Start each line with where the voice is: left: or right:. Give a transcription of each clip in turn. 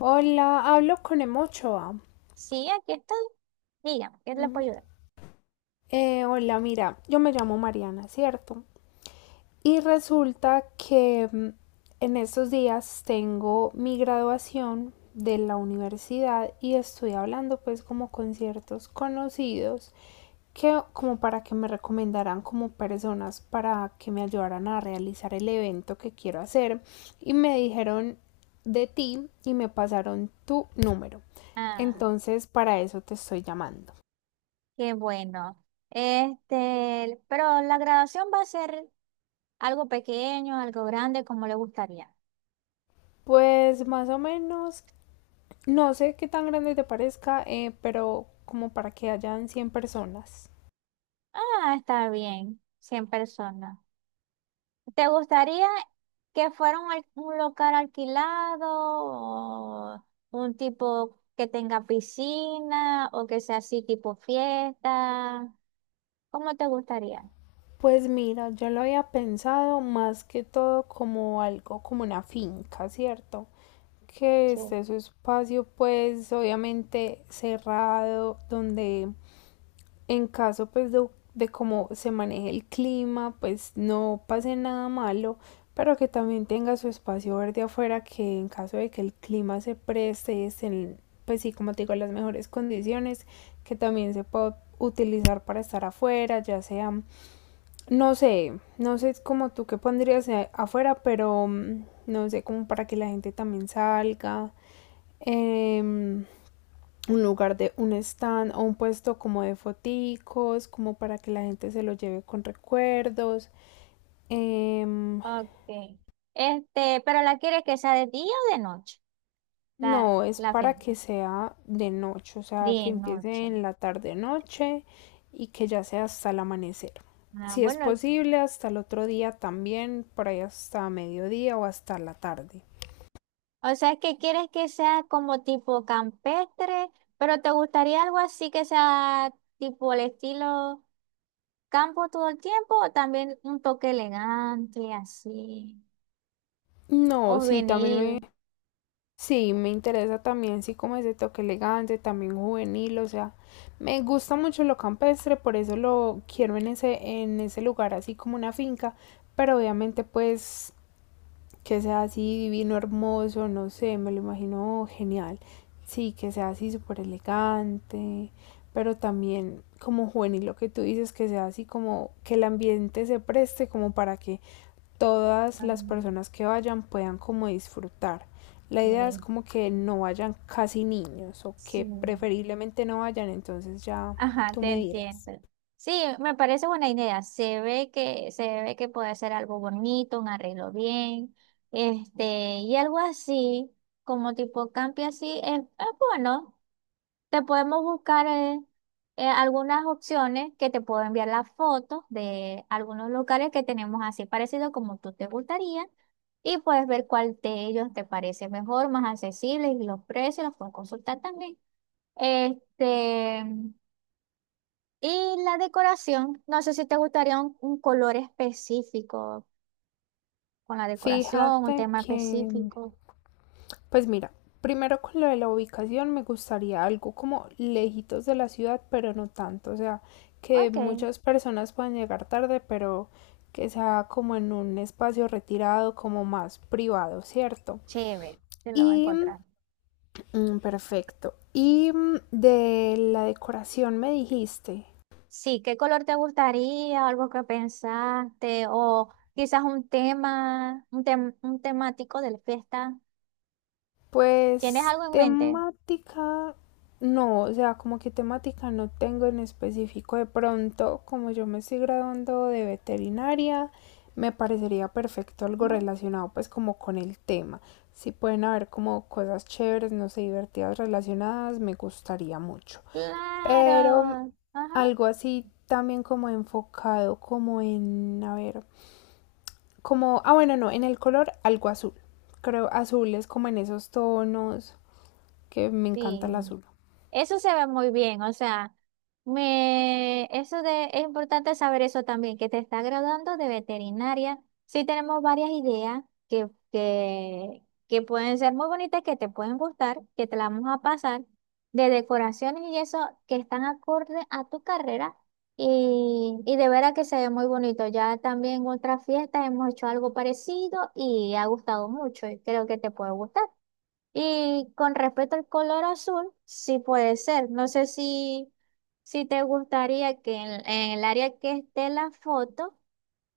left: Hola, hablo con Emochoa.
right: Sí, aquí estoy. Dígame, ¿qué le
left: Mm,
right: puedo ayudar?
left: hola, mira, yo me llamo Mariana, ¿cierto? Y resulta que en estos días tengo mi graduación de la universidad y estoy hablando pues como con ciertos conocidos que como para que me recomendaran como personas para que me ayudaran a realizar el evento que quiero hacer y me dijeron de ti y me pasaron tu número.
right: Ah,
left: Entonces para eso te estoy llamando.
right: qué bueno. Este, pero la graduación va a ser algo pequeño, algo grande, como le gustaría?
left: Pues más o menos, no sé qué tan grande te parezca, pero como para que hayan 100 personas.
right: Ah, está bien, 100 personas. ¿Te gustaría que fuera un local alquilado o un tipo que tenga piscina o que sea así tipo fiesta? ¿Cómo te gustaría?
left: Pues mira, yo lo había pensado más que todo como algo, como una finca, ¿cierto? Que
right: Sí.
left: esté su espacio pues obviamente cerrado, donde en caso pues de cómo se maneje el clima, pues no pase nada malo, pero que también tenga su espacio verde afuera, que en caso de que el clima se preste, estén, pues sí, como te digo, las mejores condiciones, que también se pueda utilizar para estar afuera, ya sea, no sé, no sé como tú qué pondrías afuera, pero no sé, como para que la gente también salga. Em, un lugar de un stand o un puesto como de foticos, como para que la gente se lo lleve con recuerdos. Em,
right: Ok. Este, pero ¿la quieres que sea de día o de noche? La,
left: no, es
right: la fe
left: para que sea de noche, o sea, que
right: De
left: empiece
right: noche.
left: en la tarde-noche y que ya sea hasta el amanecer.
right: Ah,
left: Si es
right: bueno,
left: posible, hasta el otro día también, por ahí hasta mediodía o hasta la tarde.
right: o sea, que quieres que sea como tipo campestre, pero ¿te gustaría algo así que sea tipo el estilo campo todo el tiempo o también un toque elegante así? O
left: No, sí, también
right: vinil.
left: me Sí, me interesa también, sí, como ese toque elegante, también juvenil, o sea, me gusta mucho lo campestre, por eso lo quiero en ese lugar, así como una finca, pero obviamente pues que sea así divino, hermoso, no sé, me lo imagino genial, sí, que sea así súper elegante, pero también como juvenil, lo que tú dices, que sea así como que el ambiente se preste como para que todas
right: Ah,
left: las personas que vayan puedan como disfrutar. La idea es
right: eh,
left: como que no vayan casi niños o
right: sí.
left: que preferiblemente no vayan, entonces ya
right: Ajá,
left: tú
right: te
left: me
right: entiendo.
left: dirás.
right: Sí, me parece buena idea. Se ve que puede ser algo bonito, un arreglo bien, este, y algo así, como tipo campi así, es bueno. Te podemos buscar algunas opciones que te puedo enviar las fotos de algunos lugares que tenemos así parecido como tú te gustaría. Y puedes ver cuál de ellos te parece mejor, más accesible, y los precios los puedes consultar también. Este. Y la decoración, no sé si te gustaría un color específico con la decoración, un
left: Fíjate
right: tema
left: que,
right: específico.
left: pues mira, primero con lo de la ubicación me gustaría algo como lejitos de la ciudad, pero no tanto, o sea, que
right: Ok,
left: muchas personas puedan llegar tarde, pero que sea como en un espacio retirado, como más privado, ¿cierto?
right: chévere, te lo va a
left: Y
right: encontrar.
left: Perfecto. Y de la decoración me dijiste,
right: Sí, ¿qué color te gustaría? ¿Algo que pensaste? O quizás un tema, un temático de la fiesta. ¿Tienes
left: pues
right: algo en mente?
left: temática, no, o sea, como que temática no tengo en específico. De pronto, como yo me estoy graduando de veterinaria, me parecería perfecto algo
right: Ajá.
left: relacionado pues como con el tema. Si pueden haber como cosas chéveres, no sé, divertidas relacionadas, me gustaría mucho. Pero
right: Claro, ajá,
left: algo así también como enfocado como en, a ver. Como, ah bueno, no, en el color algo azul. Creo azul es como en esos tonos que me encanta el
right: sí.
left: azul.
right: Eso se ve muy bien, o sea, es importante saber eso también, que te está graduando de veterinaria. Sí tenemos varias ideas que pueden ser muy bonitas, que te pueden gustar, que te las vamos a pasar, de decoraciones y eso que están acorde a tu carrera y de veras que se ve muy bonito. Ya también en otras fiestas hemos hecho algo parecido y ha gustado mucho y creo que te puede gustar. Y con respecto al color azul, sí puede ser. No sé si te gustaría que en el área que esté la foto,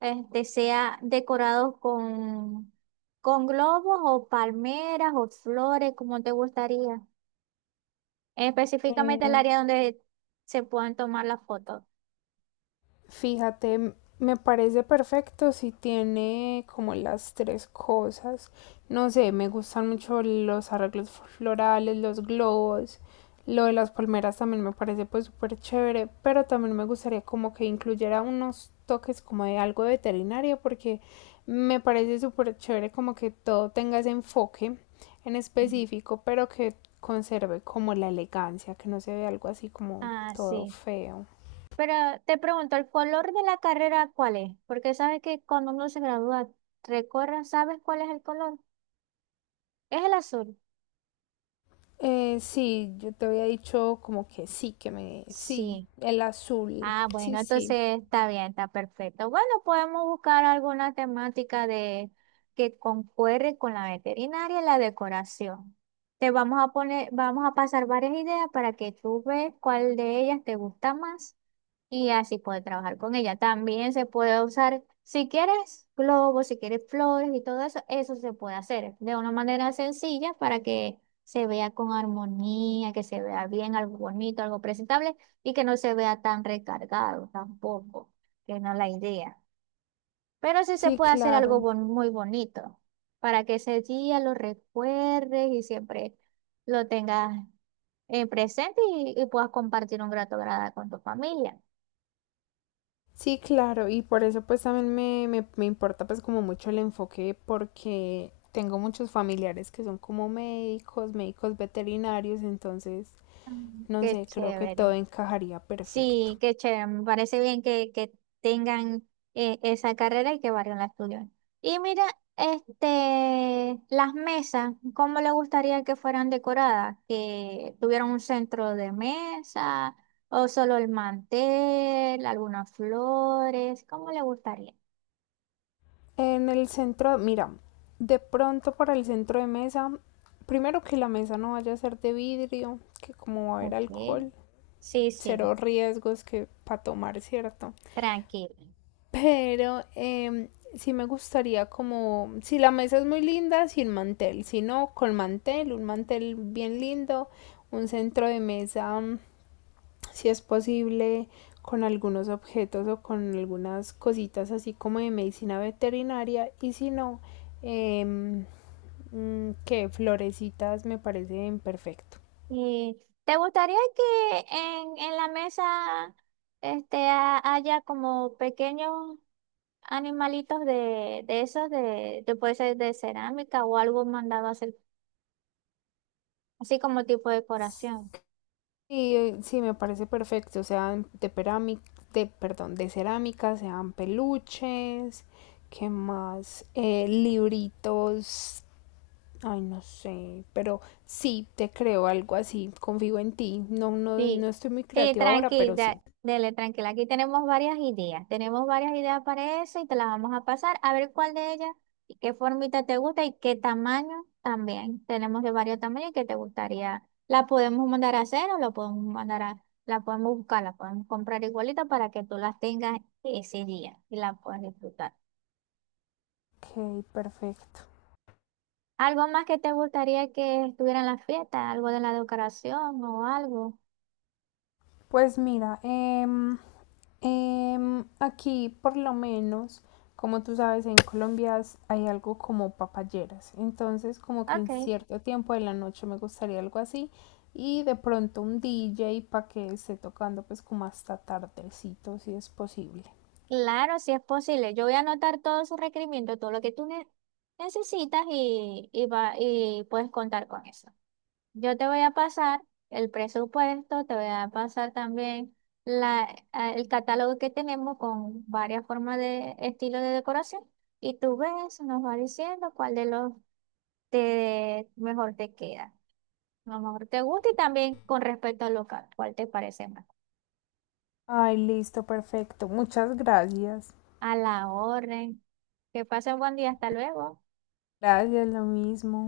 right: este, sea decorado con globos o palmeras o flores, como te gustaría. Específicamente el
left: Mm,
right: área donde se puedan tomar las fotos.
left: Fíjate, me parece perfecto si tiene como las tres cosas. No sé, me gustan mucho los arreglos florales, los globos. Lo de las palmeras también me parece pues súper chévere, pero también me gustaría como que incluyera unos toques como de algo de veterinario porque me parece súper chévere como que todo tenga ese enfoque en
right: Mm.
left: específico, pero que conserve como la elegancia, que no se vea algo así como
right: Ah,
left: todo
right: sí.
left: feo.
right: Pero te pregunto, ¿el color de la carrera cuál es? Porque sabes que cuando uno se gradúa, recorre, ¿sabes cuál es el color? Es el azul.
left: Sí, yo te había dicho como que sí, que me... Sí,
right: Sí.
left: el azul.
right: Ah,
left: Sí,
right: bueno,
left: sí.
right: entonces está bien, está perfecto. Bueno, podemos buscar alguna temática de que concuerde con la veterinaria y la decoración. Te vamos a poner, Vamos a pasar varias ideas para que tú veas cuál de ellas te gusta más y así puedes trabajar con ella. También se puede usar, si quieres globos, si quieres flores y todo eso, eso se puede hacer de una manera sencilla para que se vea con armonía, que se vea bien, algo bonito, algo presentable y que no se vea tan recargado tampoco, que no es la idea. Pero sí se
left: Sí,
right: puede hacer algo
left: claro.
right: muy bonito para que ese día lo recuerdes y siempre lo tengas en presente y puedas compartir un grato grada con tu familia.
left: Sí, claro. Y por eso pues también me importa pues como mucho el enfoque porque tengo muchos familiares que son como médicos, médicos veterinarios, entonces
right: Mm.
left: no
right: Qué
left: sé, creo que todo
right: chévere.
left: encajaría perfecto.
right: Sí, qué chévere, me parece bien que tengan esa carrera y que varios la estudien. Y mira, este, las mesas, ¿cómo le gustaría que fueran decoradas? ¿Que tuvieran un centro de mesa o solo el mantel, algunas flores? ¿Cómo le gustaría?
left: En el centro, mira, de pronto para el centro de mesa, primero que la mesa no vaya a ser de vidrio, que como va a haber
right: Ok,
left: alcohol.
right: sí, sí,
left: Cero riesgos que para tomar, ¿cierto?
right: tranquilo.
left: Pero sí me gustaría como, si la mesa es muy linda, sin mantel, si no, con mantel, un mantel bien lindo, un centro de mesa, si es posible, con algunos objetos o con algunas cositas así como de medicina veterinaria y si no, eh, que florecitas me parecen perfecto.
right: ¿Y te gustaría que en la mesa este, haya como pequeños animalitos de esos, puede ser de cerámica o algo mandado a hacer, así como tipo de decoración?
left: Y sí, me parece perfecto, sean de perami- de, perdón, de cerámica, sean peluches, ¿qué más? Libritos, ay, no sé, pero sí, te creo algo así, confío en ti. No, no, no
right: Sí,
left: estoy muy
right: sí,
left: creativa ahora, pero
right: tranquila,
left: sí.
right: dele, tranquila. Aquí tenemos varias ideas. Tenemos varias ideas para eso y te las vamos a pasar a ver cuál de ellas y qué formita te gusta y qué tamaño también. Tenemos de varios tamaños que te gustaría. La podemos mandar a hacer o la podemos buscar, la podemos comprar igualita para que tú las tengas ese día y la puedas disfrutar.
left: Ok, perfecto.
right: ¿Algo más que te gustaría que estuviera en la fiesta? ¿Algo de la decoración o algo?
left: Pues mira, aquí, por lo menos, como tú sabes, en Colombia hay algo como papayeras. Entonces, como que en
right: Ok,
left: cierto tiempo de la noche me gustaría algo así. Y de pronto un DJ para que esté tocando pues como hasta tardecito, si es posible.
right: claro, si es posible. Yo voy a anotar todos sus requerimientos, todo lo que tú necesitas y puedes contar con eso. Yo te voy a pasar el presupuesto, te voy a pasar también el catálogo que tenemos con varias formas de estilo de decoración y tú ves, nos va diciendo cuál de los mejor te queda. Lo mejor te gusta y también con respecto al local, ¿cuál te parece más?
left: Ay, listo, perfecto. Muchas gracias.
right: A la orden. Que pasen buen día, hasta luego.
left: Gracias, lo mismo.